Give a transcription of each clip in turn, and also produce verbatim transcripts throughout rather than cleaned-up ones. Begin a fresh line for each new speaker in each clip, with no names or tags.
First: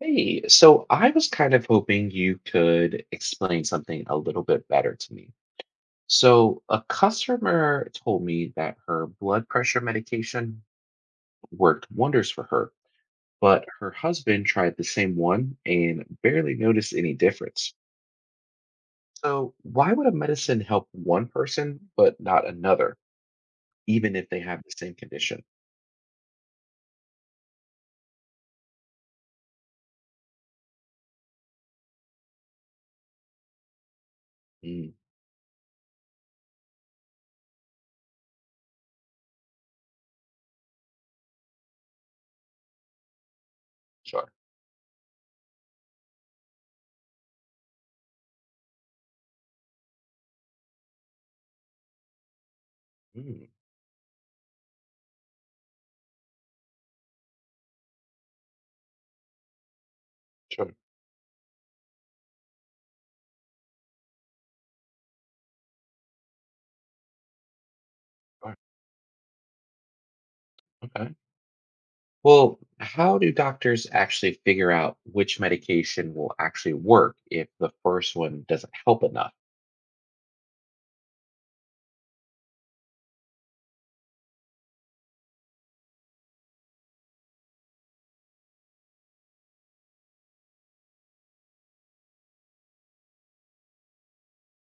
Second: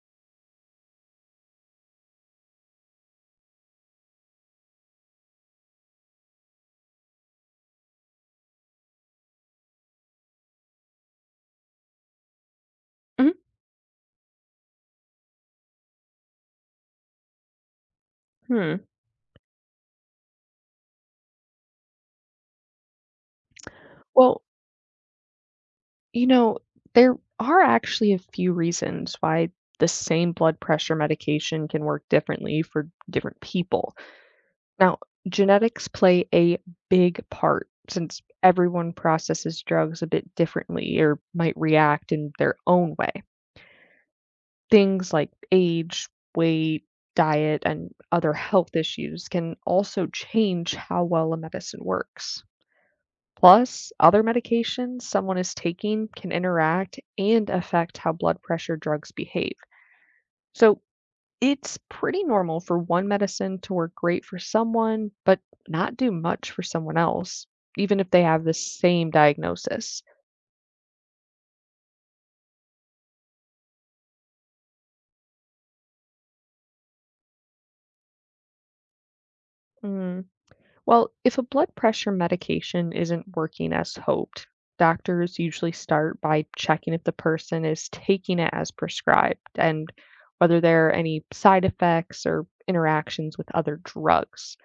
Hey, so I was kind of hoping you could explain something a little bit better to me. So, a customer told me that her blood pressure medication worked wonders for her, but her husband tried the same one and barely noticed any difference.
Mhm.
So, why would a medicine help one person but not another, even if they
Well,
have the same condition?
you know, there are actually a few reasons why the same blood pressure medication can work differently for different people.
Mm,
Now, genetics play a big part since everyone processes drugs a bit differently or might react in their own way.
sure.
Things like age, weight, diet, and other health issues can also change how well a medicine works.
Mm,
Plus, other medications someone is taking can interact and affect how blood pressure drugs behave.
sure.
So, it's pretty normal for one medicine to work great for someone, but not do much for someone else, even if they have the
Sure.
same diagnosis.
Okay. Well, how do doctors actually figure out which medication will actually work if the first one doesn't help enough?
Well, if a blood pressure medication isn't working as hoped, doctors usually start by checking if the person is taking it as prescribed and whether there are any side effects or interactions with other drugs.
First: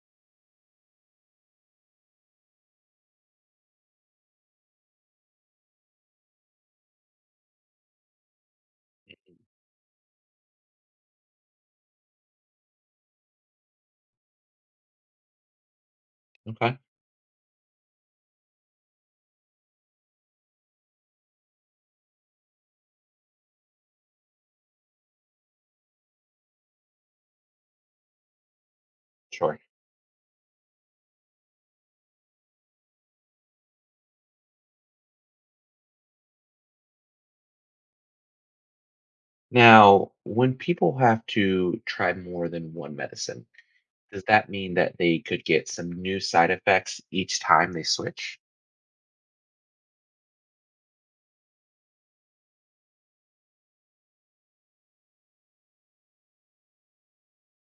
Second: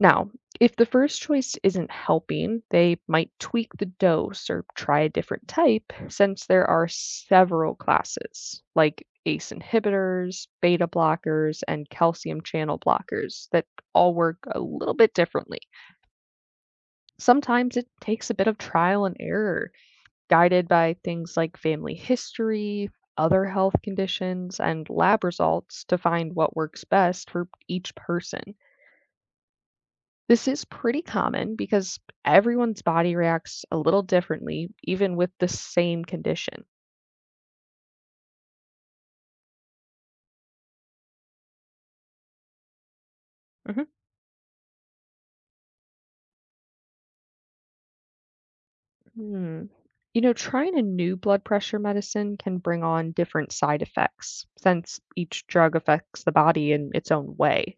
Now, if the first choice isn't helping, they might tweak the dose or try a different type since there are several classes, like ACE inhibitors, beta blockers, and calcium channel blockers that all work a little bit differently.
Okay,
Sometimes it takes a bit of trial and error, guided by things like family history, other health conditions, and lab results to find what works best for each person.
sure.
This is pretty common because everyone's body reacts a little differently, even with the same condition.
Now, when people have to try more than one medicine,
hmm
does that mean that they could get some new side effects each time they switch?
Hmm. You know, trying a new blood pressure medicine can bring on different side effects since each drug affects the body in its own way.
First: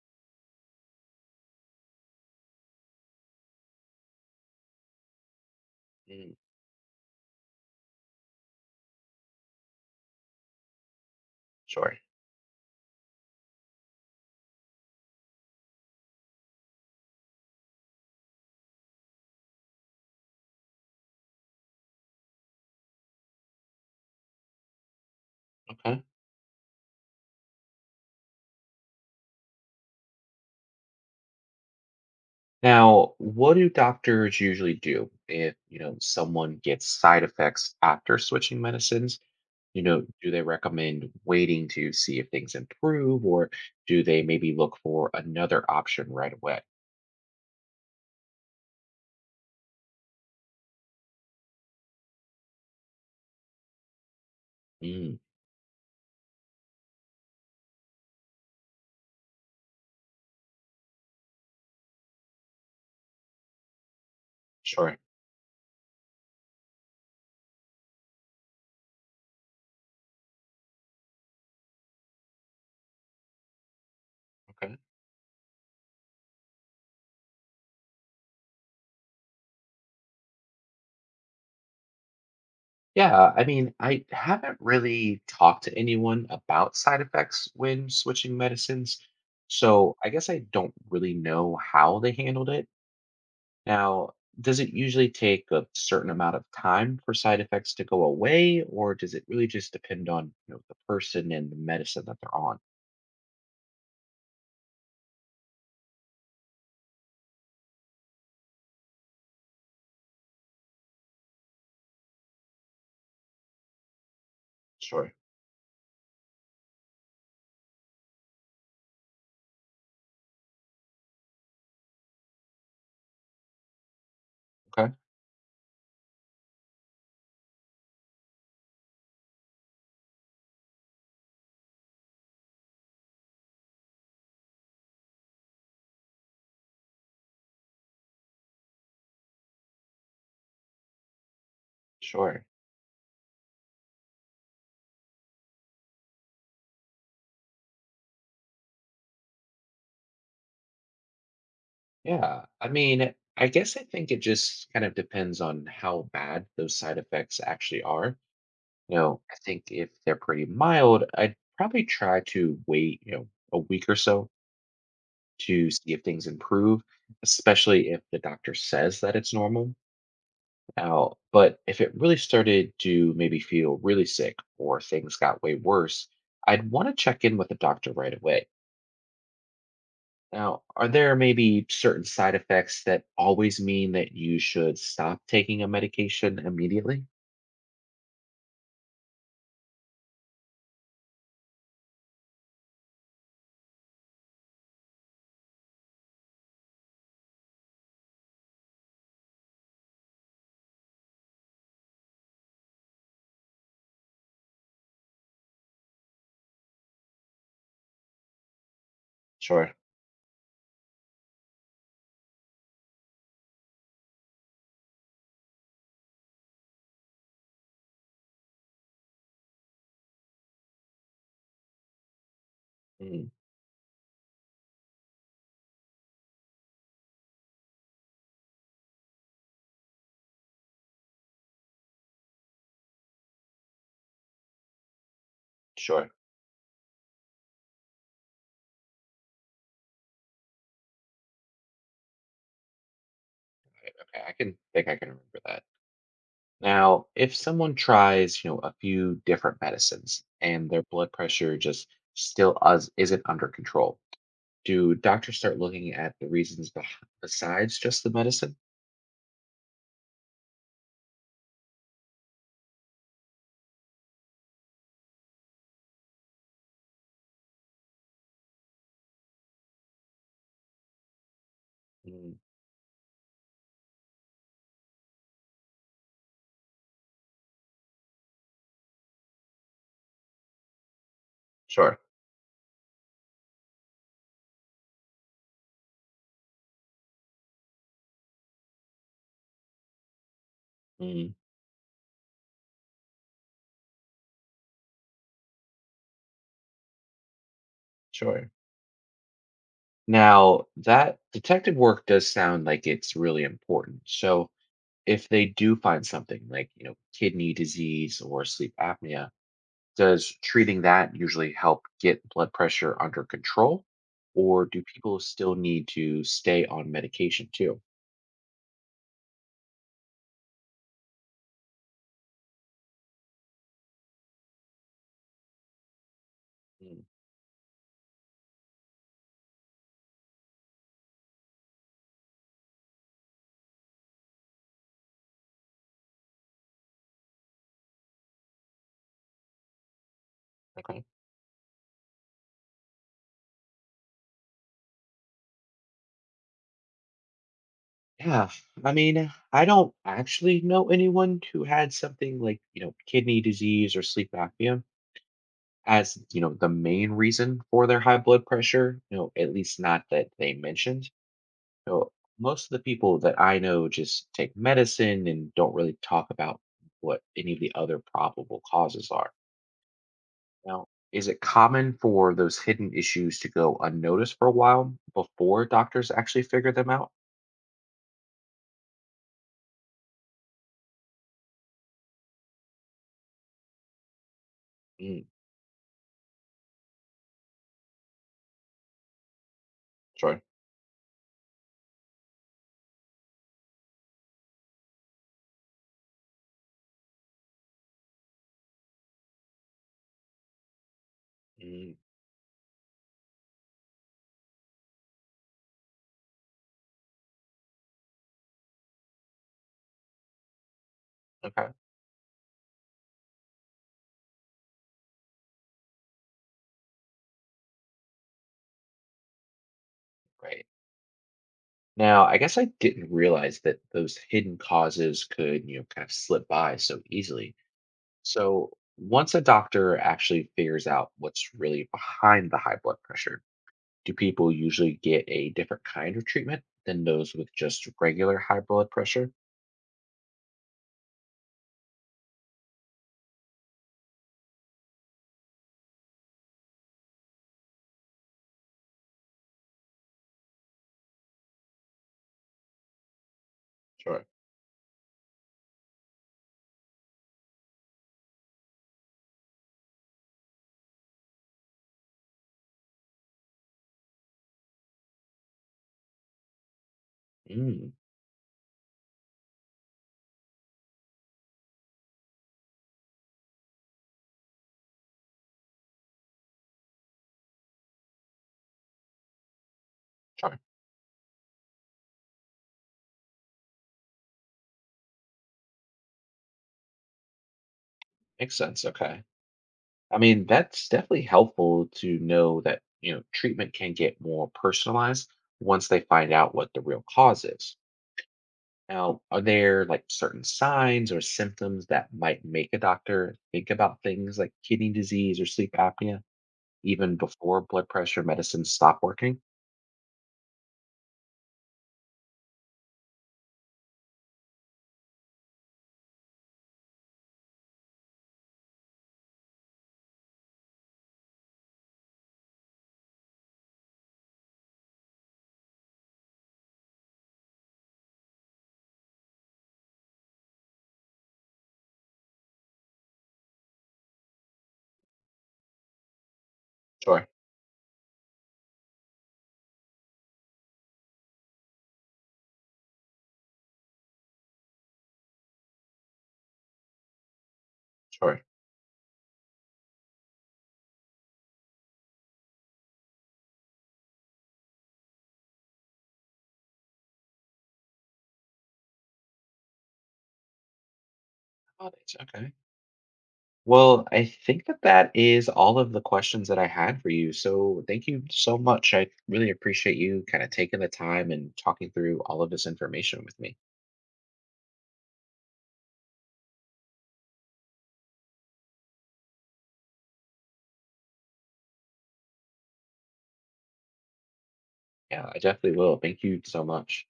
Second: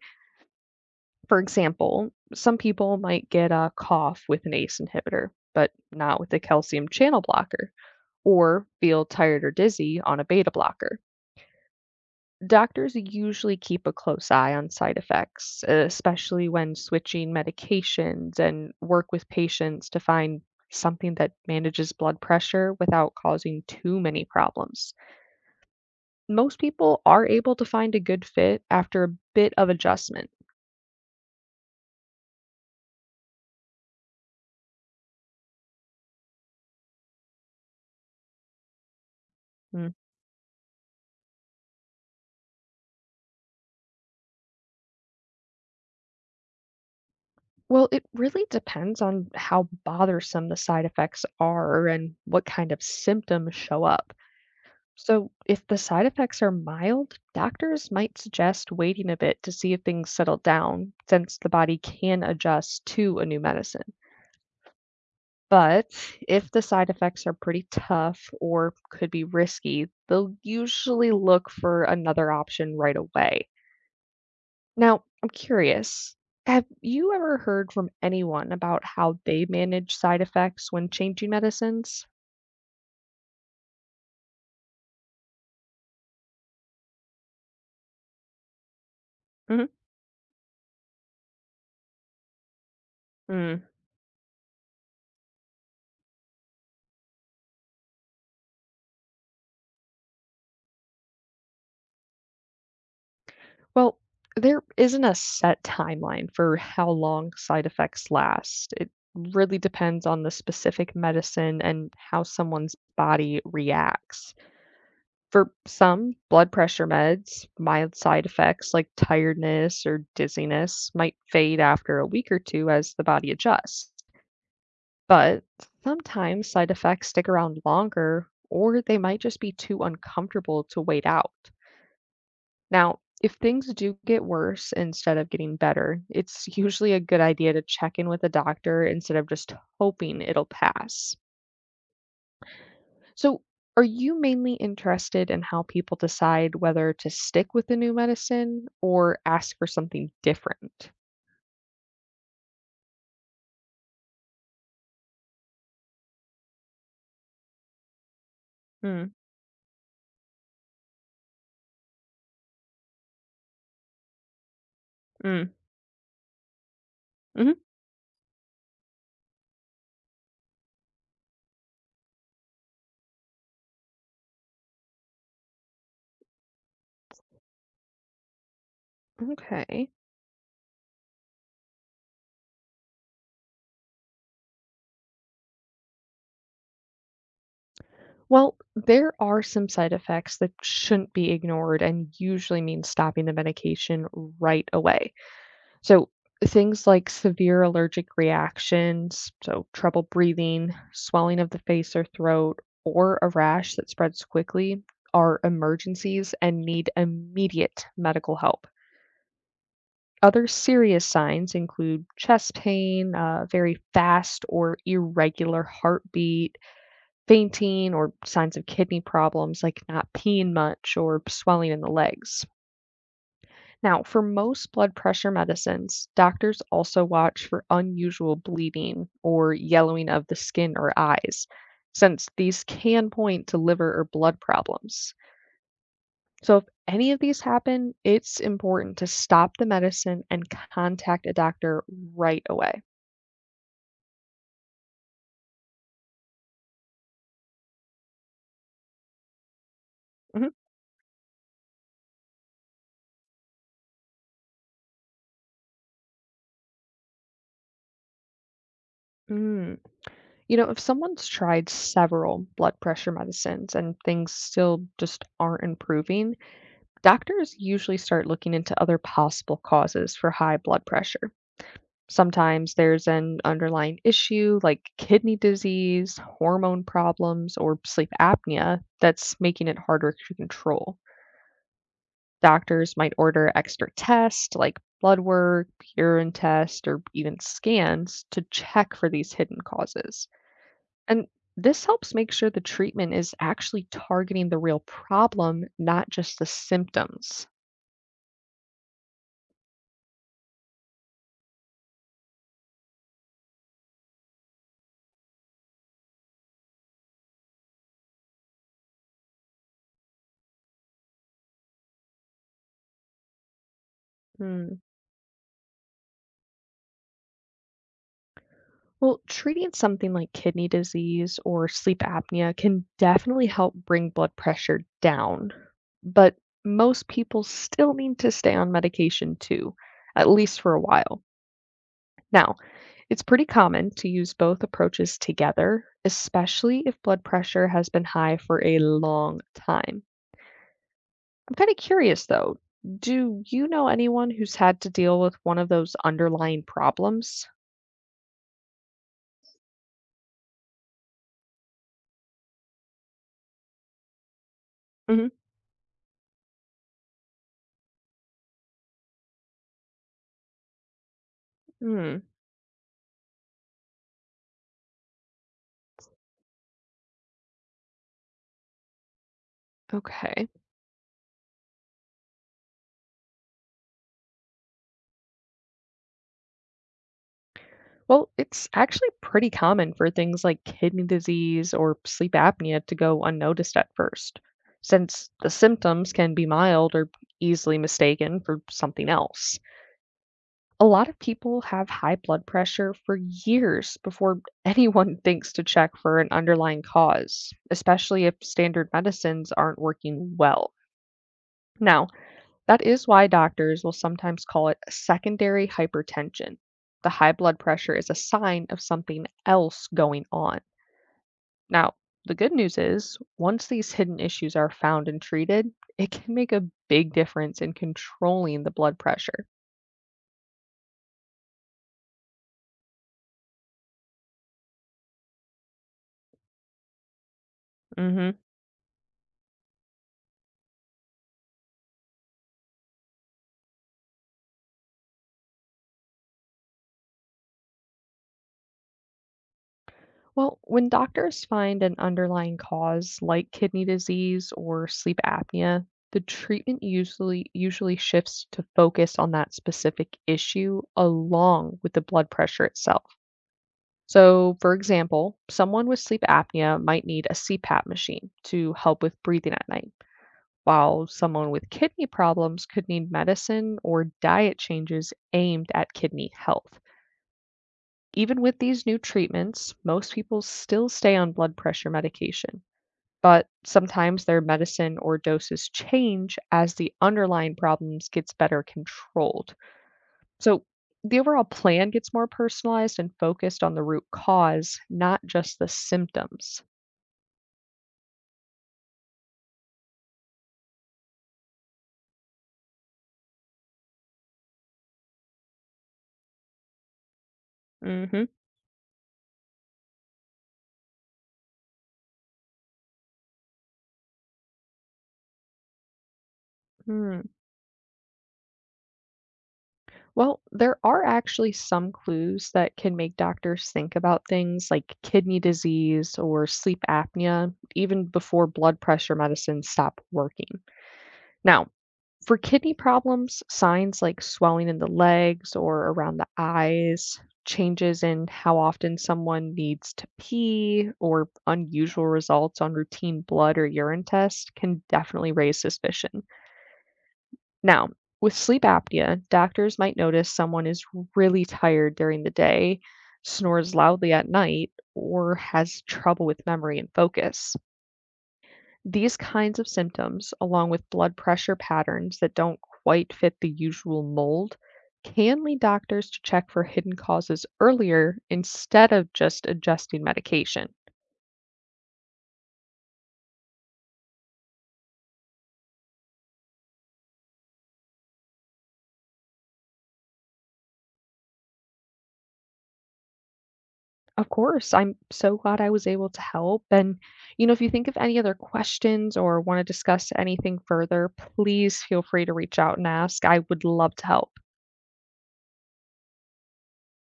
For example, some people might get a cough with an ACE inhibitor, but not with
Mm,
a calcium channel blocker, or feel tired or dizzy on a beta blocker.
sure.
Doctors usually keep a close eye on side effects, especially when switching medications and work with patients to find something that manages blood pressure without causing too many problems.
Okay.
Most people are able to find a good fit after a bit of adjustment.
Now, what do doctors usually do if, you know, someone gets side effects after switching medicines? You know, do they recommend waiting to see if things improve, or do they maybe look for another option right away?
Well, it really depends on how bothersome the side effects are and what kind of symptoms show up.
Mm,
So, if the side effects are mild, doctors might suggest waiting a bit to see if things settle down, since the body can adjust to a new medicine.
sure.
But if the side effects are pretty tough or could be risky, they'll usually look for another option right away.
Okay.
Now, I'm curious, have you ever heard from anyone about how they manage side effects when changing medicines?
Yeah, I mean, I haven't really talked to anyone about side effects when switching medicines,
hmm
so I guess I don't really know how they handled it.
Mm.
Now, does it usually take a certain amount of time for side effects to go away, or does it really just depend on, you know, the person and the medicine that they're on?
Well, there isn't a set timeline for how long side effects last. It really depends on the specific medicine and how someone's body reacts.
Sure.
For some blood pressure meds, mild side effects like tiredness or dizziness might fade after a week or two as the body adjusts.
Okay.
But sometimes side effects stick around longer, or they might just be too uncomfortable to wait out. Now, if things do get worse instead of getting better, it's usually a good idea to check in with a doctor instead of just hoping it'll pass.
Sure.
So, are you mainly interested in how people decide whether to stick with the new medicine or ask for something different?
Yeah, I mean, I guess I think it just kind of depends on how bad those side effects actually are. You
Mm.
know, I think if they're pretty mild, I'd probably try to wait, you know, a week or so
Mm.
to see if things improve,
Mhm.
especially if the doctor says that it's normal. Now, but if it really started to maybe feel really sick or things got way worse, I'd want to check in with the doctor right away.
Okay.
Now, are there maybe certain side effects that always mean that you should stop taking a medication immediately?
Well, there are some side effects that shouldn't be ignored and usually mean stopping the medication right away. So, things like severe allergic reactions, so trouble breathing, swelling of the face or throat, or a rash that spreads quickly are emergencies and need immediate medical help.
Sure.
Other serious signs include chest pain, uh, very fast or irregular heartbeat, fainting or signs of kidney problems like not peeing much or swelling in the legs.
Mm,
Now, for most blood pressure medicines, doctors also watch for unusual bleeding or yellowing of the skin or eyes, since these can point to liver or blood problems.
sure.
So, if any of these happen, it's important to stop the medicine and contact a doctor right away.
Okay, I can think I can remember that. Now, if someone tries, you know, a few different medicines
Mhm.
and their blood pressure just still us isn't under control, do doctors start looking at the reasons beh besides just the medicine?
Mm. You know, if someone's tried several blood pressure medicines and things still just aren't improving, doctors usually start looking into other possible causes for high blood pressure.
Mm,
Sometimes there's an underlying issue like kidney disease, hormone problems, or sleep apnea that's making it harder to control.
sure.
Doctors might order extra tests like blood work, urine test, or even scans to check for these hidden causes. And
Mm,
this helps make sure the treatment is actually targeting the real problem, not just the symptoms.
sure. Now, that detective work does sound like it's really important. So, if they do find something like, you know, kidney disease or sleep apnea, does treating that usually help get blood pressure under control, or
Hmm.
do people still need to stay on medication too?
Well, treating something like kidney disease or sleep apnea can definitely help bring blood pressure down, but
Mm,
most people still need to stay on medication too, at least for a while. Now, it's pretty common to use both approaches together, especially if blood pressure has been high for a long time.
okay.
I'm kind of curious though, do you know anyone who's had to deal with one of those underlying problems?
Yeah, I mean, I don't actually know anyone who had something like, you know, kidney disease or sleep apnea as, you know, the main reason for their high blood pressure, you know, at least not that they mentioned. So,
hmm
most of the people that I know just take medicine and don't really talk about what any of the other probable causes are.
Okay.
Now, is it common for those hidden issues to go unnoticed for a while before doctors actually figure them out?
Well, it's actually pretty common for things like kidney disease or sleep apnea to go unnoticed at first,
Mm,
since the symptoms can be mild or easily mistaken for something else.
sorry.
A lot of people have high blood pressure for years before anyone thinks to check for an underlying cause, especially if standard medicines aren't working well.
Mm,
Now, that is why doctors will sometimes call it secondary hypertension. The high blood pressure is a sign of something else going on.
okay,
Now, the good news is, once these hidden issues are found and treated, it can make a big difference in controlling the blood pressure.
great. Now, I guess I didn't realize that those hidden causes could, you know, kind of slip by so easily.
hmm
So, once a doctor actually figures out what's really behind the high blood pressure, do people usually get a different kind of treatment than those with just regular high blood pressure?
Well, when doctors find an underlying cause like kidney disease or sleep apnea, the treatment usually usually shifts to focus on that specific issue along with the blood pressure itself.
Sure.
So, for example, someone with sleep apnea might need a CPAP machine to help with breathing at night, while someone with kidney problems could need medicine or diet changes aimed at kidney health.
Mm,
Even with these new treatments, most people still stay on blood pressure medication, but sometimes their medicine or doses change as the underlying problems gets better controlled.
sure.
So the overall plan gets more personalized and focused on the root cause, not just the symptoms.
Makes sense. Okay. I mean, that's definitely helpful to know that, you know, treatment can get more personalized once they find out what the real cause is.
hmm
Now, are there like certain signs or symptoms that might make a doctor think about things like kidney disease or sleep apnea even
Hmm.
before blood pressure medicines stop working?
Well, there are actually some clues that can make doctors think about things like kidney disease or sleep apnea even before blood pressure medicines stop working. Now, for kidney problems, signs like swelling in the legs or around the eyes, changes in how often someone needs to pee, or unusual results on routine blood or urine tests can definitely raise suspicion.
Sure.
Now, with sleep apnea, doctors might notice someone is really tired during the day, snores loudly at night, or has trouble with memory and focus.
Sure.
These kinds of symptoms, along with blood pressure patterns that don't quite fit the usual mold, can lead doctors to check for hidden causes earlier instead of just adjusting medication.
Oh, that's okay. Well, I think that that is all of the questions that I had for you. So thank you so much. I really appreciate you kind of taking the time and talking through all of this information with me.
Of course, I'm so glad I was able to help. And, you know, if you think of any other questions or want to discuss anything further, please feel free to reach out and ask. I would love to help.
Yeah, I definitely will. Thank you so much.